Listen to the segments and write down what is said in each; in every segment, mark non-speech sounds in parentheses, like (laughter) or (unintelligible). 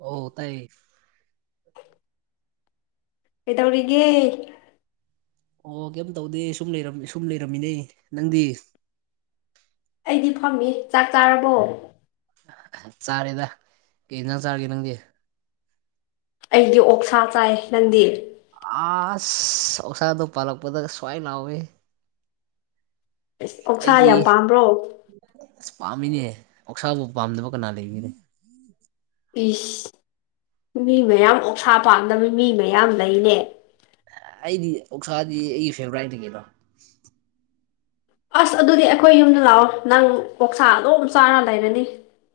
ꯑꯣ ꯇꯥꯏ ꯀꯩꯗꯧꯔꯤꯒꯦ ꯑꯣ ꯀꯩꯝ ꯇꯧꯗꯦ ꯁꯨꯝ ꯂꯩꯝ ꯁꯨꯝ ꯂꯩꯔꯝꯃꯤꯅꯦ ꯅꯪꯗꯤ ꯑꯩꯗꯤ ꯐꯪꯏ ꯆꯥꯛ ꯆꯥꯔꯕꯣ ꯆꯥꯔꯦꯗ ꯀ ꯅꯪ ꯆꯥꯔꯒꯦ ꯅꯪꯗꯤ ꯑꯩꯗꯤ ꯑꯣꯛ ꯁꯥꯥ ꯆꯥꯏ ꯅꯪꯗꯤ ꯑ ꯁꯧꯁꯥꯗ ꯄꯂꯛ ꯄꯊꯛ ꯁꯋꯥꯏꯅ ꯍꯧꯕ ꯑꫭꯛꯁ ꯀꯛꯁꯥ ꯌꯥꯝ ꯄꯥꯝꯕ꯭ꯔꯣ ꯑꯁ ꯄꯥꯝꯃꯤꯅꯦ ꯑꯣꯛꯁꯥꯕꯨ ꯄꯥꯝꯗꯕ ꯀꯅꯥ ꯂꯩꯕꯤꯅꯦ ꯄꯤꯁ ꯃꯤ ꯃꯌꯥꯝ ꯑꯣꯛꯁꯥ ꯄꯥꯝꯗꯕ ꯃꯤ ꯃꯌꯥꯝ ꯂꯩꯅꯦ ꯑꯩꯗꯤ ꯑꯣꯁꯥꯗꯤ ꯑꯩꯒꯤ ꯐꯦꯚꯣꯔꯥꯏꯠꯅꯤꯒꯤꯕ ꯑꯁ ꯑꯗꯨꯗꯤ ꯑꯩꯈꯣꯏ ꯌꯨꯝꯗ ꯂꯥꯛꯑꯣ ꯅꯪ ꯀꯣꯛꯁꯥ ꯑꯗꯨꯝ ꯆꯥꯔ ꯂꯩꯔꯅꯤ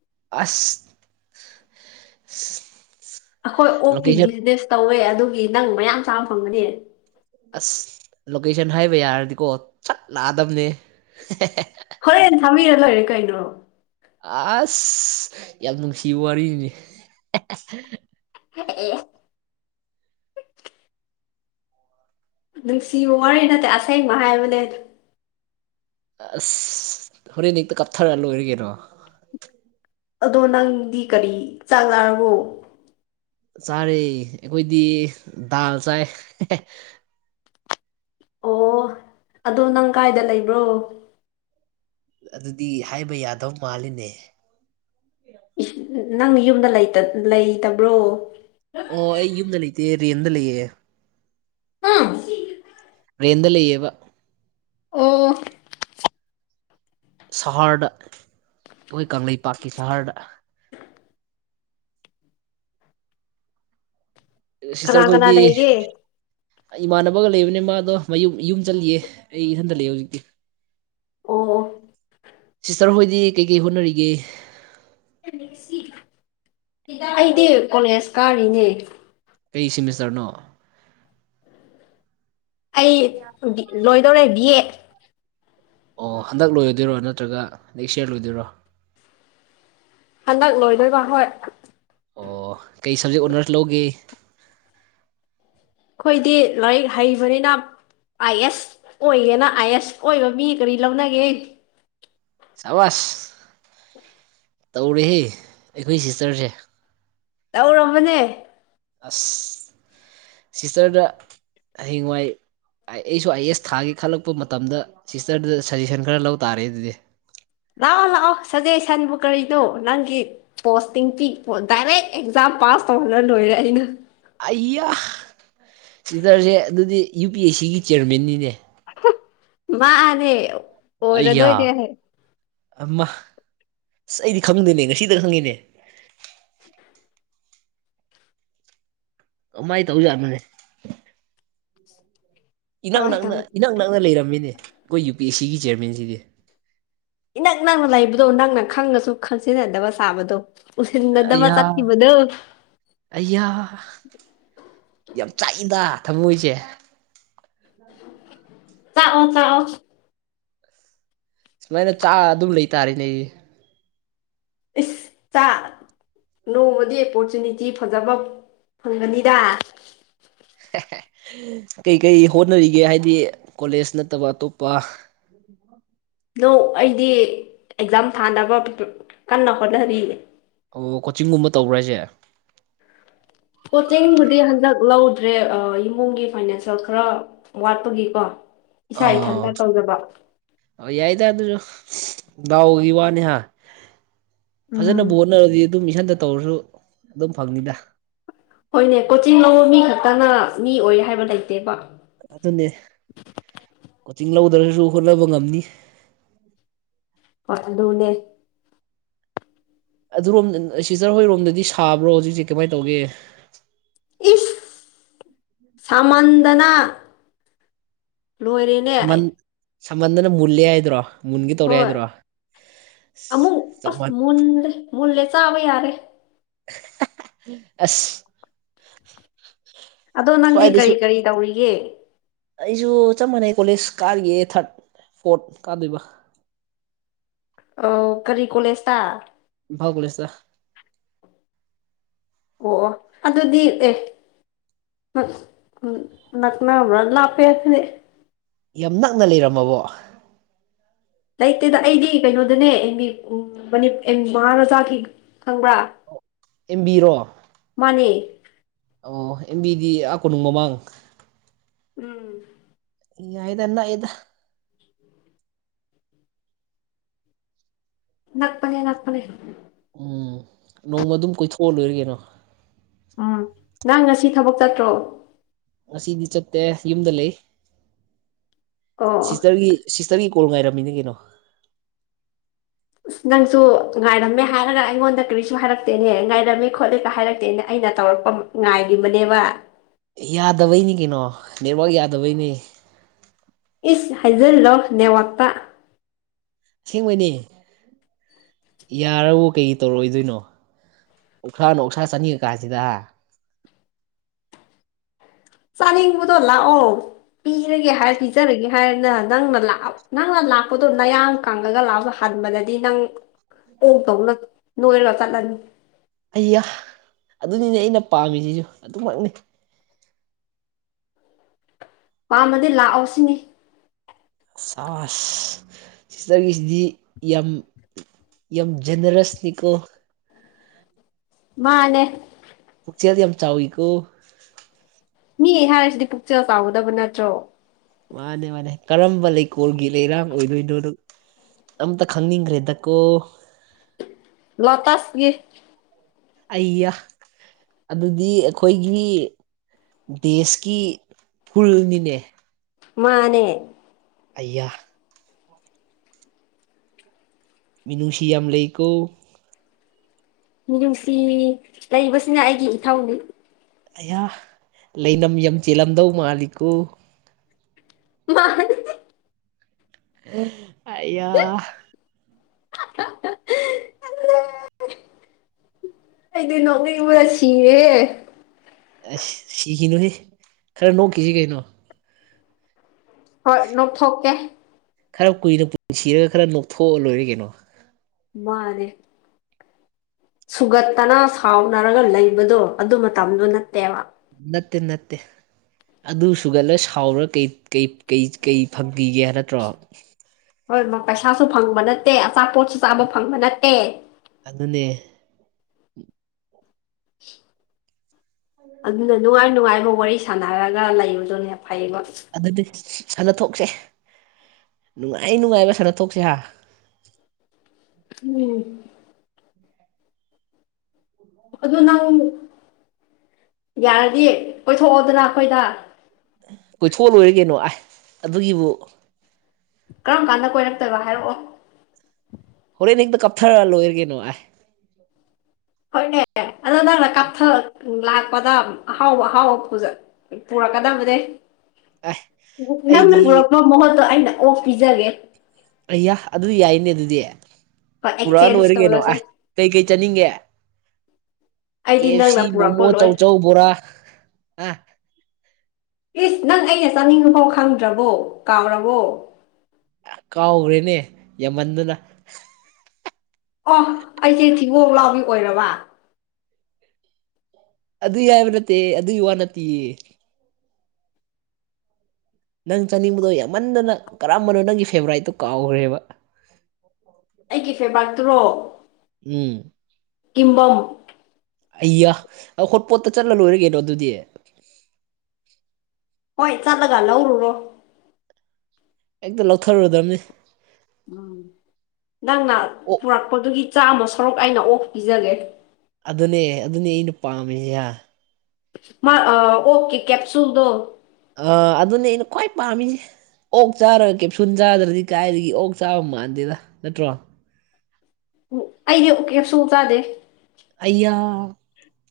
ꯑꯁ ꯑꯩꯈꯣꯏ ꯑꯣꯛꯀꯤ ꯂꯣꯀꯦꯁꯟ ꯕꯤꯖꯤꯅꯦꯁ ꯇꯧꯋꯦ ꯑꯗꯨꯒꯤ ꯅꯪ ꯃꯌꯥꯝ ꯆꯥꯕ ꯐꯪꯒꯅꯤ ꯑꯁ ꯂꯣꯀꯦꯁꯟ ꯍꯥꯏꯕ ꯌꯥꯔꯗꯤꯀꯣ ꯆꯠ ꯂꯥꯛꯑꯗꯝꯕꯅꯦ ꯍꯣꯔꯦꯟ ꯊꯥꯕꯤꯔ ꯂꯣꯏꯔꯦ ꯀꯩꯅꯣ ꯑꯁ ꯌꯥꯝ ꯅꯨꯡꯁꯤ ꯋꯥꯔꯤꯅꯤ (unintelligible) ꯅꯨꯡꯁꯤꯕ ꯋꯥꯔꯤ ꯅꯠꯇꯦ ꯑꯁꯦꯡꯕ ꯍꯥꯏꯕꯅꯦ ꯑꯁ ꯍꯣꯔꯦꯟ ꯅꯛꯇ ꯀꯥꯞꯊꯔ ꯂꯣꯏꯔꯒꯅꯣ ꯑꯗꯣ ꯅꯪꯗꯤ ꯀꯔꯤ ꯆꯥꯡ ꯅꯥꯔꯕꯣ ꯆꯥꯔꯦ ꯑꯩꯈꯣꯏꯗꯤ ꯗꯥꯜ ꯆꯥꯏ ꯑꯣ ꯑꯗꯣ ꯅꯪ ꯀꯥꯏꯗ ꯂꯩꯕ꯭ꯔꯣ ꯑꯗꯨꯗꯤ ꯍꯥꯏꯕ ꯌꯥꯗꯕ ꯃꯥꯜꯂꯤꯅꯦ ꯅꯪ ꯌꯨꯝꯗ ꯂꯩꯇꯕ꯭ꯔꯣ ꯑꯣ ꯑꯩ ꯌꯨꯝꯗ ꯂꯩꯇꯦ ꯔꯤꯌꯟꯗ ꯂꯩꯌꯦ ꯑꯥ ꯄꯦꯗ ꯂꯩꯕ ꯑꯣ ꯁꯍꯔꯗ ꯑꯩꯈꯣꯏ ꯀꯪꯂꯩꯄꯥꯛꯀꯤ ꯁꯍꯔꯗ ꯀꯅꯥ ꯀꯅꯥ ꯁꯤꯁꯇꯔꯈꯣꯏꯗꯤ ꯂꯩꯒꯦ ꯏꯃꯥꯟꯅꯕ ꯊꯒ ꯂꯩꯕꯅꯦ ꯃꯥꯗꯣ ꯃꯌꯨꯝ ꯌꯨꯝ ꯆꯠꯂꯤꯌꯦ ꯑꯩ ꯏꯊꯟꯗ ꯂꯩꯑꯦ ꯍꯧꯖꯤꯛꯇꯤ ꯑꯣ ꯁꯤꯁꯇꯔ ꯍꯣꯏꯗꯤ ꯀꯩꯀꯩ ꯍꯣꯠꯅꯔꯤꯒꯦ ꯗ ꯑꯩꯗꯤ ꯀꯣꯂꯦꯖ ꯀꯥꯔꯤꯅꯦ ꯀ ꯁꯤꯦꯃꯤꯁꯇꯔꯅꯣ ꯑꯩ ꯂꯣꯏꯗꯧꯔꯦ ꯕꯤ ꯑꯦ ꯑꯣ ꯍꯟꯗꯛ ꯂꯣꯏꯔꯣꯏꯗꯣꯏꯔꯣ ꯅꯠꯇ꯭ꯔꯒ ꯅꯦꯛꯁ ꯏꯌꯥꯔ ꯂꯣꯏꯗꯣꯏꯔꯣ ꯍꯟꯗꯛ ꯂꯣꯏꯗꯣꯏꯕ ꯍꯣꯏ ꯑꯣ ꯀꯩ ꯁꯕꯖꯦꯛ ꯑꯣꯅꯔꯁ ꯂꯧꯒꯦ ꯑꯩꯈꯣꯏꯗꯤ ꯂꯥꯏꯔꯤꯛ ꯍꯩꯕꯅꯤꯅ ꯑꯥ ꯑꯦꯁ ꯑꯣꯏꯌꯦꯦꯅ ꯑꯥ ꯑꯦꯁ ꯑꯣꯏꯕ ꯃꯤ ꯀꯔꯤ ꯂꯧꯅꯒꯦ ꯆꯥꯕꯥꯁ ꯇꯧꯔꯍ ꯑꯩꯈꯣꯏ ꯁꯤꯁꯇꯔꯁꯦ ꯇꯧꯔꯝꯕꯅꯦ ꯑꯁ ꯁꯤꯁꯇꯔꯗ ꯍꯍꯤꯡꯋꯥꯏ ꯑꯩꯁꯨ ꯑꯥꯏ ꯑꯦꯁ ꯊꯥꯒꯦ ꯈꯜꯂꯛꯄ ꯃꯇꯝꯗ ꯁꯤꯁꯇꯔꯗꯨꯗ ꯁꯖꯦꯁꯟ ꯈꯔ ꯂꯧꯕ ꯇꯥꯔꯦ ꯑꯗꯨꯗꯤ ꯂꯥꯛꯑꯣ ꯂꯥꯛꯑꯣ ꯁꯖꯦꯁꯟꯕꯨ ꯀꯔꯤꯅꯣ ꯅꯪꯒꯤ ꯄꯣꯁꯇꯤꯡ ꯄꯤ ꯗꯥꯏꯔꯦꯛ ꯑꯦꯛꯖꯥꯝ ꯄꯥꯁ ꯇꯧꯍꯜꯂ ꯂꯣꯏꯔꯦ ꯑꯩꯅ ꯑꯩꯌꯥ ꯁꯤꯁꯇꯔꯁꯦ ꯑꯗꯨꯗꯤ ꯌꯨ ꯄꯤ ꯑꯦꯁ ꯁꯤꯒꯤ ꯆꯤꯌꯔꯃꯦꯟꯅꯤꯅꯦ ꯃꯥꯅꯦ ꯑꯩꯌꯥ ꯑꯣꯏꯔꯗꯣꯏꯅꯦꯍꯦ ꯑꯃ ꯑꯁ ꯑꯩꯗꯤ ꯈꯪꯗꯣꯏꯅꯦ ꯉꯁꯤꯗ ꯈꯪꯉꯤꯅꯦ (unintelligible) ꯀꯃꯥꯏ ꯇꯧ ꯌꯥꯔ ꯃꯅꯦ ꯏꯅꯥꯛ ꯀꯃꯥꯏꯅ ꯅꯛꯅ ꯇꯧꯅꯤ ꯏꯅꯥꯛ ꯅꯛꯅ ꯂꯩꯔꯝꯃꯤꯅꯦ ꯑꯩꯈꯣꯏ ꯌꯨ ꯄꯤ ꯑꯦꯁ ꯁꯤꯒꯤ ꯆꯤꯌꯔꯃꯦꯟꯁꯤꯗꯤ ꯏꯅꯛ ꯅꯪꯅ ꯂꯩꯕꯗꯣ ꯅꯪꯅ ꯈꯪꯉꯁꯨ ꯈꯪꯖꯤꯟꯅꯗꯕ ꯁꯥꯕꯗꯣ ꯎ ꯎꯆ ꯅꯗꯃ ꯑꯩꯌꯥ ꯆꯥꯀꯤꯈꯤꯕꯗꯣ ꯑꯩꯌꯥ ꯌꯥꯝ ꯆꯥꯛꯏꯗ ꯊꯃꯣꯏꯁꯦ ꯆꯥꯛꯑꯣꯣ ꯆꯥꯛꯑꯣꯣ ꯁꯨꯃꯥꯏꯅ ꯆꯥꯛ ꯑꯗꯨꯝ ꯂꯩꯇꯥꯔꯦꯅꯦ ꯑꯩ ꯏ ꯆ ꯅꯣꯡꯃꯗꯤ ꯑꯣꯄꯣꯔꯆꯨꯅꯤꯇꯤ ꯐꯖꯕ ꯐꯪꯒꯅꯤꯗ ꯀꯩꯀꯩ ꯍꯣꯠꯅꯔꯤꯒꯦ ꯍꯥꯏꯗꯤ ꯀꯣꯂꯦꯖ ꯅꯠꯇꯕ ꯑꯇꯣꯞꯄ (unintelligible) ꯅ ꯑꯩꯗꯤ ꯑꯦꯛꯖꯥꯝ ꯊꯥꯅꯕ ꯀꯟꯅ ꯍꯣꯠꯅꯔꯤꯌꯦ ꯑꯣ ꯀꯣꯆꯤꯡꯒꯨꯝꯕ ꯇꯧꯕ꯭ꯔꯥ ꯍꯥꯏꯁꯦ ꯀꯣꯆꯤꯡꯕꯨꯗꯤ ꯍꯟꯗꯛ ꯂꯧꯗ꯭ꯔꯦ ꯏꯃꯨꯡꯒꯤ ꯐꯥꯏꯅꯥꯟꯁꯤꯌꯦꯦꯜ ꯈꯔ ꯋꯥꯠꯄꯒꯤꯀꯣ ꯏꯁꯥ ꯑꯥ ꯏꯊꯟꯇ ꯇꯧꯖꯕ ꯑꯣ ꯌꯥꯏꯗ ꯑꯗꯨꯁꯨ ꯗꯥꯎꯒꯤ ꯋꯥꯅꯤꯍ ꯐꯖꯅ ꯎꯝ ꯕꯣꯅꯔꯗꯤ ꯑꯗꯨꯝ ꯏꯁꯟꯗ ꯇꯧꯔꯁꯨ ꯑꯗꯨꯝ ꯐꯪꯅꯤꯗ ꯍꯣꯏꯅꯦ ꯀꯣꯆꯤꯡ ꯂꯧꯕ ꯃꯤ ꯈꯛꯇꯅ ꯃꯤ ꯑꯣꯏ ꯍꯥꯏꯕ ꯂꯩꯇꯦꯕ ꯑꯗꯨ ꯑꯗꯨꯟꯅꯦ ꯀꯣꯆꯤꯡ ꯂꯧꯗ꯭ꯔꯁꯨ ꯍꯣꯠꯅꯕ ꯉꯝꯅꯤ ꯄ ꯑꯗꯨꯨꯅꯦ ꯑꯗꯨꯔꯣꯝꯗ ꯁꯤꯖꯔ ꯍꯣꯏꯔꯣꯝꯗꯗꯤ ꯁꯥꯕ꯭ꯔꯣ ꯍꯧꯖꯤꯛꯁꯦ ꯀꯃꯥꯏꯅ ꯇꯧꯒꯦ ꯏꯁ ꯁꯃꯟꯗꯅ ꯂꯣꯏꯔꯦꯅꯦ ꯁꯃꯟ ꯑꯩ ꯁꯃꯟꯗꯅ ꯃꯨꯂꯌꯥ ꯍꯥꯏ꯭ꯔꯣ ꯍꯣꯏ ꯑꯃꯨꯛ ꯆꯞ ꯑꯁ ꯃꯥꯟ ꯃ ꯃ ꯂꯦ ꯆꯥꯕ ꯌꯥꯔꯦ ꯑꯁ ꯑꯗꯣ ꯅꯪꯗꯤ ꯁ꯭ꯋꯥꯏꯗꯁꯨ ꯀꯔꯤ ꯀꯔꯤ ꯇꯧꯔꯤꯒꯦ ꯑꯩꯁꯨ ꯆꯞ ꯃꯥꯟꯅꯩ ꯀꯣꯂꯦꯖ ꯀꯥꯔꯤꯒꯦ ꯊꯥꯔꯠ ꯐꯣꯔꯠ ꯀꯥꯗꯣꯏꯕ ꯑ ꯀꯔꯤ ꯀꯣꯂꯦꯖꯇ ꯐꯥꯎ ꯂꯩ ꯁꯥ ꯑꯣ ꯑꯗꯨꯗꯤ ꯑꯦ ꯎꯝ ꯎꯝ ꯂꯅꯥ ꯔ ꯂꯄꯦꯗꯤ ꯌꯥꯝ ꯅꯛꯅ ꯂꯩꯔꯝꯃꯕꯣ ꯂꯩꯇꯦꯗ ꯑꯩꯗꯤ ꯀꯩꯅꯣꯗꯅꯦ ꯑꯦꯝ ꯃꯤ ꯑ ꯃꯍꯥꯔꯣꯖꯥꯒꯤ ꯈꯪꯕ꯭ꯔꯥ ꯏꯦꯝꯕꯤꯔꯣ ꯃꯥꯅꯦ ꯑꯣ ꯑꯦꯝꯕꯤꯗꯤ ꯑꯥ ꯀꯣꯅꯨꯡ ꯃꯃꯥꯡ ꯎꯝ ꯏꯗꯅ ꯏꯗ ꯅꯅꯥꯛꯄꯅꯦ ꯅꯛꯄꯅꯦ ꯎꯝ ꯅꯣꯡꯃ ꯑꯗꯨꯝ ꯀꯣꯏꯊꯣꯛꯑ ꯂꯣꯏꯔ ꯀꯦꯅꯣ ꯎꯝ ꯅꯪ ꯉꯁꯤ ꯊꯕꯛ ꯆꯠꯇ꯭ꯔꯣ ꯑꯁꯤꯗꯤ ꯆꯠꯇꯦ ꯌꯨꯝꯗ ꯂꯩ ꯑꯣ ꯁꯤꯁꯇꯔꯒꯤ ꯁꯤꯁꯇꯔꯒꯤ ꯀꯣꯜ ꯉꯥꯏꯔꯝꯃꯤꯅꯤ ꯀꯩꯅꯣ ꯑ ꯅꯪꯁꯨ ꯉꯥꯏꯔꯝꯃꯦ ꯍꯥꯏꯔꯒ ꯑꯩꯉꯣꯟꯗ ꯀꯔꯤꯁꯨ ꯍꯥꯏꯔꯛꯇꯦꯅꯦ ꯉꯥꯏꯔꯝꯃꯤ ꯈꯣꯠꯂꯤꯀ ꯍꯥꯏꯔꯛꯇꯦꯅꯦ ꯑꯩꯅ ꯇꯧꯔꯛꯄ ꯉꯥꯏꯔꯤꯕꯅꯦꯕ ꯌꯥꯗꯕꯩꯅꯤ ꯀꯩꯅꯣ ꯅꯦꯠꯋꯥꯛ ꯌꯥꯗꯕꯩꯅꯤ ꯏꯁ ꯍꯥꯏꯖꯜꯂꯣ ꯅꯦꯋꯥꯛꯇ ꯑꯁꯦꯡꯕꯅꯤ ꯌꯥꯔꯕꯨ ꯀꯩ ꯇꯧꯔꯛꯑꯣꯏꯗꯣꯏꯅꯣ ꯎꯁ꯭ꯔꯥꯅꯣ ꯎꯁ꯭ꯔꯥ ꯆꯅꯤꯀꯥꯁꯤꯗ ꯆꯅꯤꯡꯕꯨꯗꯂ ꯑꯣ ꯄꯤꯖꯒꯦ ꯍꯥꯏꯔ ꯄꯤꯖꯔꯒꯦ ꯍꯥꯏꯔꯅ ꯅꯪꯅ ꯅꯪꯅ ꯂꯥꯛꯄꯗꯣ ꯅꯌꯥꯡ ꯀꯪꯉꯒ ꯂꯥꯛꯑ ꯍꯥꯟꯕꯗꯗꯤ ꯅꯪ ꯑꯣ ꯇꯧꯅ ꯅꯣꯏꯔꯒ ꯆꯠꯂꯅꯤ ꯑꯩꯌꯥ ꯑꯗꯨꯅꯤꯅꯦ ꯑꯩꯅ ꯄꯥꯝꯃꯤꯁꯤꯁꯨ ꯑꯗꯨꯃꯛꯅꯤ ꯄꯥꯝꯃꯗꯤ ꯂꯥꯛꯑꯣ ꯁꯤꯅꯤ ꯁꯥꯁ ꯁꯤꯁꯇꯔꯒꯤꯁꯤꯗꯤ ꯌꯥꯝ ꯌꯥꯝ ꯖꯦꯅꯔꯁꯅꯤꯀꯣ ꯃꯥꯅꯦ ꯄꯨꯆꯗꯤ ꯌꯥꯝ ꯆꯏ ꯀꯣ ꯃꯤ ꯑꯩ ꯍꯥꯏꯔꯤꯁꯤꯗꯤ ꯄꯨꯛꯆꯦꯜ ꯆꯥꯎꯥꯎꯒꯗꯕ ꯅꯠꯇ꯭ꯔꯣ ꯃꯥꯅꯦ ꯃꯥꯅꯦ ꯀꯔꯝꯕ ꯂꯩꯀꯣꯜꯒꯤ ꯂꯩꯔꯥꯡ ꯑꯣꯏꯗꯣꯏꯅꯣꯗ ꯑꯝꯇ ꯈꯪꯅꯤꯡꯈ꯭ꯔꯦꯗꯀꯣ ꯂꯇꯥꯥꯁꯒꯤ ꯑꯩꯌꯥ ꯑꯗꯨꯗꯤ ꯑꯩꯈꯣꯏꯒꯤ ꯗꯦꯁꯀꯤ ꯐꯨꯜꯅꯤꯅꯦ ꯃꯥꯅꯦ ꯑꯌꯥ ꯃꯤꯅꯨꯁꯤ ꯌꯥꯝ ꯂꯩꯀꯣ ꯃꯤꯅꯨꯡꯁꯤ ꯂꯩꯕꯁꯤꯅ ꯑꯩꯒꯤ ꯏꯊꯧꯅꯤ ꯑꯌꯥ ꯂꯩꯅꯝ ꯌ ꯆꯦꯜꯂꯝꯗꯧ ꯃꯥꯜꯂꯤꯀꯣ ꯃꯥ ꯑꯌꯥ ꯍꯂ ꯑꯩꯗ ꯅꯣꯛꯅꯩ ꯎꯔ ꯁꯤꯔꯦ ꯑꯁ ꯁꯤꯈꯤꯅꯨꯍꯦ ꯈꯔ ꯅꯣꯛꯈꯤꯁꯤ ꯀꯩꯅꯣ ꯍꯣꯏ ꯅꯣꯛ ꯊꯣꯛꯣꯛꯀꯦ ꯈꯔ ꯀꯨꯏꯅ ꯄꯨꯟꯁꯤꯔꯒ ꯈꯔ ꯅꯣꯛꯊꯣꯛꯑ ꯂꯣꯏꯔꯦ ꯀꯩꯅꯣ ꯃꯥꯅꯦꯦ ꯁꯨꯒꯠꯇꯅ ꯁꯥꯎꯅꯔꯒ ꯂꯩꯕꯗꯣ ꯑꯗꯨ ꯃꯇꯝꯗꯣ ꯅꯠꯇꯦꯕ ꯅꯠꯇꯦ ꯅꯠꯇꯦ ꯑꯗꯨ ꯁꯨꯒꯂ ꯁꯥꯎꯔ ꯀꯩ ꯐꯪꯈꯤꯒꯦ ꯍꯥꯏ ꯅꯠꯇ꯭ꯔꯣ ꯍꯣꯏ ꯄꯩꯁꯥꯁꯨ ꯐꯪꯕ ꯅꯠꯇꯦ ꯑꯆꯥꯄꯣꯠꯁꯨ ꯆꯥꯕ ꯐꯪꯕ ꯅꯠꯇꯦ ꯑꯉꯅꯦ (unintelligible) ꯑꯗꯨꯅ ꯅꯨꯡꯉꯥꯏ ꯅꯨꯡꯉꯥꯏꯕꯥꯎ ꯋꯥꯔꯤ ꯁꯥꯟꯅꯔꯒ ꯂꯩꯕꯗꯨꯅꯦ ꯐꯩꯕ ꯑꯗꯨꯗꯤ ꯁꯥꯟꯅ ꯊꯣꯛꯁꯦ ꯅꯨꯡꯉꯥꯏ ꯅꯨꯡꯉꯥꯏꯕ ꯁꯥꯟꯅ ꯊꯣꯛꯣꯛꯁꯤ ꯍꯥ ꯎꯝ ꯑꯗꯨ ꯅꯪ ꯌꯥꯔꯗꯤ ꯀꯣꯏꯊꯣꯛꯑꯣꯗꯅ ꯑꯩꯈꯣꯏꯗ ꯀꯣꯏꯊꯣꯛ ꯂꯣꯏꯔ ꯀꯅꯣ ꯑ ꯑꯗꯨꯒꯤꯕꯨ ꯀꯔꯝ ꯀꯥꯟꯗ ꯀꯣꯏꯔꯛꯇꯣꯏꯕ ꯍꯥꯏꯔꯛꯑꯣ ꯍꯣꯔꯦꯟꯅꯦꯗ ꯀꯞꯊꯔ ꯂꯣꯏꯔꯒꯦꯅꯣ ꯍꯥꯏ ꯍꯣꯏꯅꯦ ꯑꯗ ꯅꯪꯥꯟꯅ ꯀꯥꯞꯊ ꯂꯥꯛꯄꯗ ꯑꯍꯥꯎꯕ ꯑꯍꯥꯎꯕ ꯄꯨꯔꯛꯀꯗꯕꯅꯦ ꯑꯥꯏ ꯅꯪꯅ ꯑꯩꯗꯤ ꯄꯨꯣꯔꯛꯄ ꯃꯍꯨꯠꯇꯣ ꯑꯩꯅ ꯑꯣ ꯄꯤꯖꯒꯦ ꯑꯩꯌꯥ ꯑꯗꯨ ꯌꯥꯏꯅꯦ ꯑꯗꯨꯗꯤ ꯍꯣꯏ ꯄꯨꯔꯥ ꯂ ꯑꯦꯛꯆꯦꯟꯖ ꯑꯣꯏꯔ ꯀꯩꯅꯣ ꯑꯁ ꯀꯩ ꯀꯩ ꯆꯠꯅꯤꯡꯒꯦ ꯎ ꯀꯦꯞꯁꯤ ꯃꯣꯃꯣ ꯆꯧꯆꯧ ꯕꯣꯔꯥ ꯍꯥ ꯄ꯭ꯂꯤꯁ ꯅꯪ ꯑꯩꯅ ꯆꯥꯅꯤꯡꯉꯐꯥꯎ ꯈꯪꯗ꯭ꯔꯕꯣ ꯀꯥꯎꯔꯕꯣ ꯀꯥꯎꯈ꯭ꯔꯦꯅꯦ ꯌꯥꯝꯃꯟꯗꯨꯅ ꯑꯣ ꯑꯩꯁꯦ ꯊꯤꯒꯣꯛ ꯂꯥꯎꯕꯤ ꯑꯣꯏꯔꯕ ꯑꯗꯨ ꯌꯥꯏꯕ ꯅꯠꯇꯦ ꯑꯗꯨꯒꯤ ꯋꯥ ꯅꯠꯇꯦꯌꯦ ꯅꯪ ꯆꯥꯅꯤꯡꯕꯗꯣ ꯌꯥꯝꯃꯟꯗꯅ ꯀꯔꯝꯕꯅꯣ ꯅꯪꯒꯤ ꯐꯦꯚꯣꯔꯥꯏꯠꯇꯣ ꯀꯥꯎꯈ꯭ꯔꯦꯕ ꯑꯩꯒꯤ ꯐꯦꯕꯔꯥꯛꯇꯨꯔꯣ ꯎꯝ ꯀꯝꯕꯝ ꯑꯩꯌꯥ ꯑꯩ ꯍꯣꯠꯄꯣꯠꯇ ꯆꯠꯂ ꯂꯣꯏꯔꯒꯦꯅꯣ ꯑꯗꯨꯗꯤ ꯍꯣꯏ ꯆꯠꯂꯒ ꯂꯧꯔꯨꯔꯣ ꯍꯦꯛꯇ ꯂꯧꯊꯔꯨꯗꯕꯅꯤ ꯎꯝ ꯅꯪꯅ ꯑꯣꯛ ꯄꯨꯔꯛꯄꯗꯨꯒꯤ ꯆꯥꯃ ꯁꯔꯨꯛ ꯑꯩꯅ ꯑꯣꯐ ꯄꯤꯖꯒꯦ ꯑꯗꯨꯅꯦ ꯑꯗꯨꯅꯦ ꯑꯩꯅ ꯄꯥꯝꯃꯤꯍ ꯃꯥ ꯑꯣꯀꯦ ꯀꯦꯞꯁꯨꯜꯗꯣ ꯑꯥ ꯑꯗꯨꯅꯦ ꯑꯩꯅ ꯈ꯭ꯋꯥꯏ ꯄꯥꯝꯃꯤꯁꯦ ꯑꯣꯛ ꯆꯥꯔꯒ ꯀꯦꯞꯁꯨꯟ ꯆꯥꯗ꯭ꯔꯗꯤ ꯀꯥꯏꯗꯒꯤ ꯑꯣꯛ ꯆꯥꯕ ꯃꯥꯟꯗꯦꯗ ꯅꯠꯇ꯭ꯔꯣ ꯎ ꯑꯩꯗꯤ ꯎꯀꯤ ꯁꯨꯡ ꯆꯥꯗꯦ ꯑꯩꯌꯥ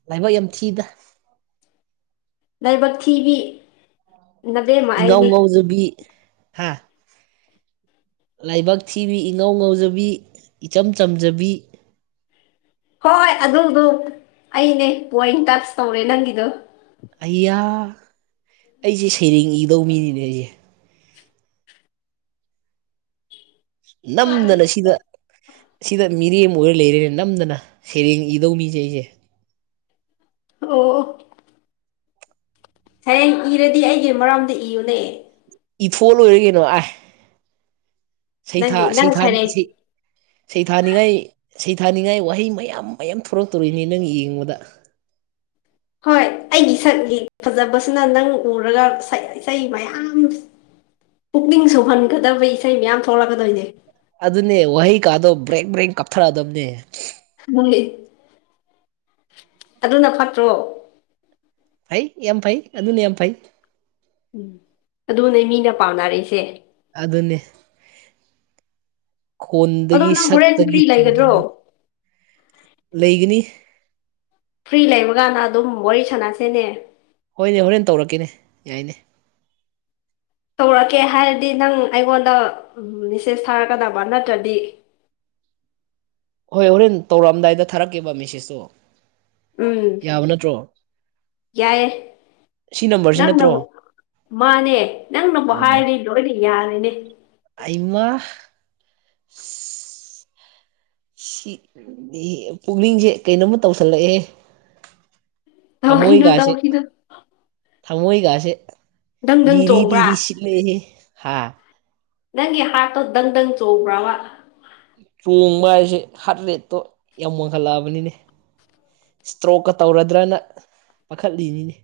ꯂꯥꯏꯕꯥꯛ ꯌꯥꯝ ꯊꯤꯗ ꯂꯥꯏꯕꯛ ꯊꯤꯕꯤ ꯅꯕꯦꯝꯃ ꯏꯪꯉꯥꯎ ꯑꯩꯅꯤ ꯉꯧꯖꯕꯤ ꯍꯥ ꯂꯥꯏꯕꯛ ꯊꯤꯕꯤ ꯏꯉꯧ ꯉꯧꯖꯕꯤ ꯏꯆꯝ ꯆꯝꯖꯕꯤ ꯍꯣꯏꯣꯏ ꯑꯗꯨꯗꯨꯣ ꯑꯩꯅꯦ ꯄꯣꯏꯟ ꯇꯆ ꯇꯧꯔꯦ ꯅꯪꯒꯤꯗꯣ ꯑꯩꯌꯥ ꯑꯩꯁꯦ ꯁꯩꯔꯦꯡ ꯏꯗꯧ ꯃꯤꯅꯤꯅꯦ ꯑꯩꯁꯦ ꯅꯝꯗꯅ ꯁꯤꯗ ꯁꯤꯗ ꯃꯤꯔꯦꯝ ꯑꯃ ꯑꯣꯏꯔ ꯂꯩꯔꯦꯅꯦ ꯅꯝꯗꯅ ꯁꯩꯔꯦꯡ ꯏꯗꯧ ꯃꯤꯁꯦ ꯑꯩꯁꯦ ꯑꯣ ꯁꯔꯦꯡ ꯏꯔꯗꯤ ꯑꯩꯒꯤ ꯃꯔꯥꯝꯗ ꯏꯌꯨꯅꯦꯦ ꯏ ꯐꯣꯜ ꯑꯣꯏꯔꯒꯅꯣ ꯑ ꯅꯪꯒꯤ ꯁꯩꯊꯥꯥ ꯅꯪ ꯁꯩꯔꯦꯡ ꯁꯩꯊꯥꯅꯤꯡꯉꯩ ꯁꯩꯊꯥꯅꯤꯡꯉꯥꯏ ꯋꯥꯍꯩ ꯃꯌꯥꯝ ꯃꯌꯥꯝ ꯊꯣꯛꯣꯔꯛꯇꯣꯔꯤꯅꯤ ꯅꯪ ꯌꯦꯡꯕꯗ ꯍꯣꯏ ꯑꯩꯒꯤ ꯁꯛꯒꯤ ꯐꯖꯕꯁꯤꯅ ꯅꯪ ꯎꯔꯒ ꯁꯛ ꯂꯩꯆ ꯃꯌꯥꯝ ꯄꯨꯛꯅꯤꯡ ꯁꯨꯍꯟꯒꯗꯕ ꯏꯁꯩ ꯃꯌꯥꯝ ꯊꯣꯛꯂꯛꯀꯗꯣꯏꯅꯦ ꯑꯗꯨꯅꯦ ꯋꯥꯍꯩ ꯀꯥꯗꯣ ꯕ꯭ꯔꯦꯛ ꯕ꯭ꯔꯦꯡ ꯀꯥꯞꯊꯔꯛꯗꯕꯅꯦ ꯑꯗꯨꯅ ꯐꯠꯇ꯭ꯔꯣ ꯐꯩ ꯌꯥꯝ ꯐꯩ ꯑꯗꯨꯅ ꯌꯥꯝ ꯐꯩ ꯎꯝ ꯑꯗꯨ ꯅ ꯃꯤꯅ ꯄꯥꯝꯅꯔꯛꯏꯁꯦ ꯑꯗꯨ ꯑꯗꯨꯅꯦ ꯑꯗꯣ ꯈꯣꯟꯗꯒꯤ ꯅꯪ ꯍꯣꯔꯦꯟ ꯁꯛꯇꯒꯤ ꯐ꯭ꯔꯤ ꯂꯩꯒꯗ꯭ꯔꯣ ꯆꯨꯗꯒꯤ ꯂꯩꯒꯅꯤ ꯐ꯭ꯔꯤ ꯂꯩꯕꯀꯥꯟꯗ ꯑꯗꯨꯝ ꯋꯥꯔꯤ ꯁꯥꯟꯅꯁꯦꯅꯦ ꯍꯣꯏꯅꯦ ꯍꯣꯔꯦꯟ ꯇꯧꯔꯛꯀꯦꯅꯦ ꯌꯥꯏꯅꯦ ꯇꯧꯔꯛꯀꯦ ꯍꯥꯏꯔꯗꯤ ꯅꯪ ꯑꯩꯉꯣꯟꯗ ꯃꯦꯁꯦꯁ ꯊꯥꯔꯛꯀꯗꯕ ꯅꯠꯇ꯭ꯔꯗꯤ (unintelligible) ꯍꯣꯏ ꯍꯣꯔꯦꯟ ꯇꯧꯔꯛꯑꯝꯗꯥꯏꯗ ꯊꯥꯔꯛꯀꯦꯕ ꯃꯦꯁꯦꯁꯇꯣ ꯌꯥꯕ ꯅꯠꯇ꯭ꯔꯣ ꯌꯥꯏ ꯁꯤ ꯅꯝꯕꯔꯁꯤ ꯅꯠꯇ꯭ꯔꯣ ꯅꯪꯅꯕꯨꯛ ꯃꯥꯅꯦ ꯅꯪꯅꯕꯨꯨꯛ ꯑꯣ ꯍꯥꯏꯔꯅꯤ ꯂꯣꯏꯅ ꯌꯥꯔꯅꯦ ꯑꯩꯃ ꯄꯨꯛꯅꯤꯡꯁꯦ ꯀꯩꯅꯣꯝꯃ ꯇꯧꯁꯜꯂꯛꯑꯦ ꯇꯧꯈꯤꯅꯨ ꯊꯃꯣꯏꯒꯥꯁꯦ ꯇꯧꯈꯤꯅꯨ ꯊꯃꯣꯏꯒꯥꯁꯦ ꯗꯪ ꯔꯤ ꯗꯪ ꯆꯣꯡꯕ꯭ꯔꯥ ꯂꯤꯔꯤꯁꯤ ꯂꯩ ꯍꯥꯥ ꯅꯪꯒꯤ ꯍꯥꯔꯠꯇꯣ ꯗꯪ ꯗꯪ ꯆꯕ꯭ꯔꯥꯕ ꯆꯣꯡꯕ ꯍꯥꯏꯁꯦ ꯍꯥꯠ ꯔꯦꯠꯇꯣ ꯌꯥꯝ ꯋꯥꯡꯈꯠꯂꯛꯑꯕꯅꯤꯅꯦ ꯏꯁꯇ꯭ꯔꯣꯛꯀ ꯇꯧꯔꯗ꯭ꯔꯅ ꯄꯥꯈꯠꯂꯤꯅꯤꯅꯦ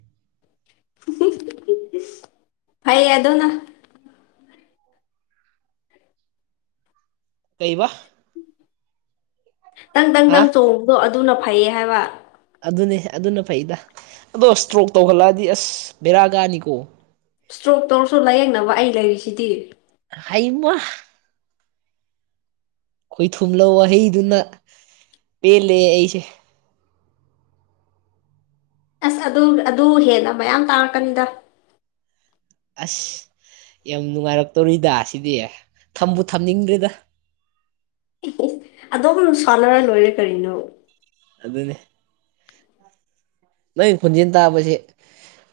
ꯐꯩ ꯑꯗꯨꯅ ꯀꯩꯕ ꯇꯪ ꯇꯪ ꯍꯥ ꯇꯪ ꯆꯣꯡꯕꯗꯣ ꯑꯗꯨꯅ ꯐꯩꯌꯦ ꯍꯥꯏꯕ ꯑꯗꯨꯅꯦ ꯑꯗꯨꯅ ꯐꯩꯗ ꯑꯗꯣ ꯏꯁꯇ꯭ꯔꯣꯛ ꯇꯧꯈꯠꯂꯛꯑꯗꯤ ꯑꯁ ꯕꯦꯔꯥꯒꯥꯅꯤꯀꯣ ꯏꯁꯇ꯭ꯔꯣꯛ ꯇꯧꯔꯁꯨ ꯂꯥꯏꯌꯦꯡꯅꯕ ꯑꯩ ꯂꯩꯔꯤꯁꯤꯗꯤ ꯍꯩꯃ ꯑꯩꯈꯣꯏ ꯊꯨꯝꯂꯧ ꯋꯥꯍꯩꯗꯨꯅ ꯄꯦꯜꯂꯦ ꯑꯩꯁꯦ ꯑꯁ ꯑꯗꯨ ꯑꯗꯨ ꯍꯦꯟꯅ ꯃꯌꯥꯝ ꯇꯥꯡꯔꯛꯀꯅꯤꯗ ꯑꯁ ꯌꯥꯝ ꯅꯨꯡꯉꯥꯏꯔꯛꯇꯧꯔꯤꯗ ꯁꯤꯗꯤ ꯊꯝꯕꯨ ꯊꯝꯅꯤꯡꯗ꯭ꯔꯦꯗ ꯑꯗꯣꯝ ꯁꯥꯟꯅꯔ ꯂꯣꯏꯔꯦ ꯀꯔꯤꯅꯣ ꯑꯗꯨ ꯑꯗꯨꯅꯦ ꯅꯪ ꯈꯨꯟꯖꯤꯦꯟ ꯇꯥꯕꯁꯦ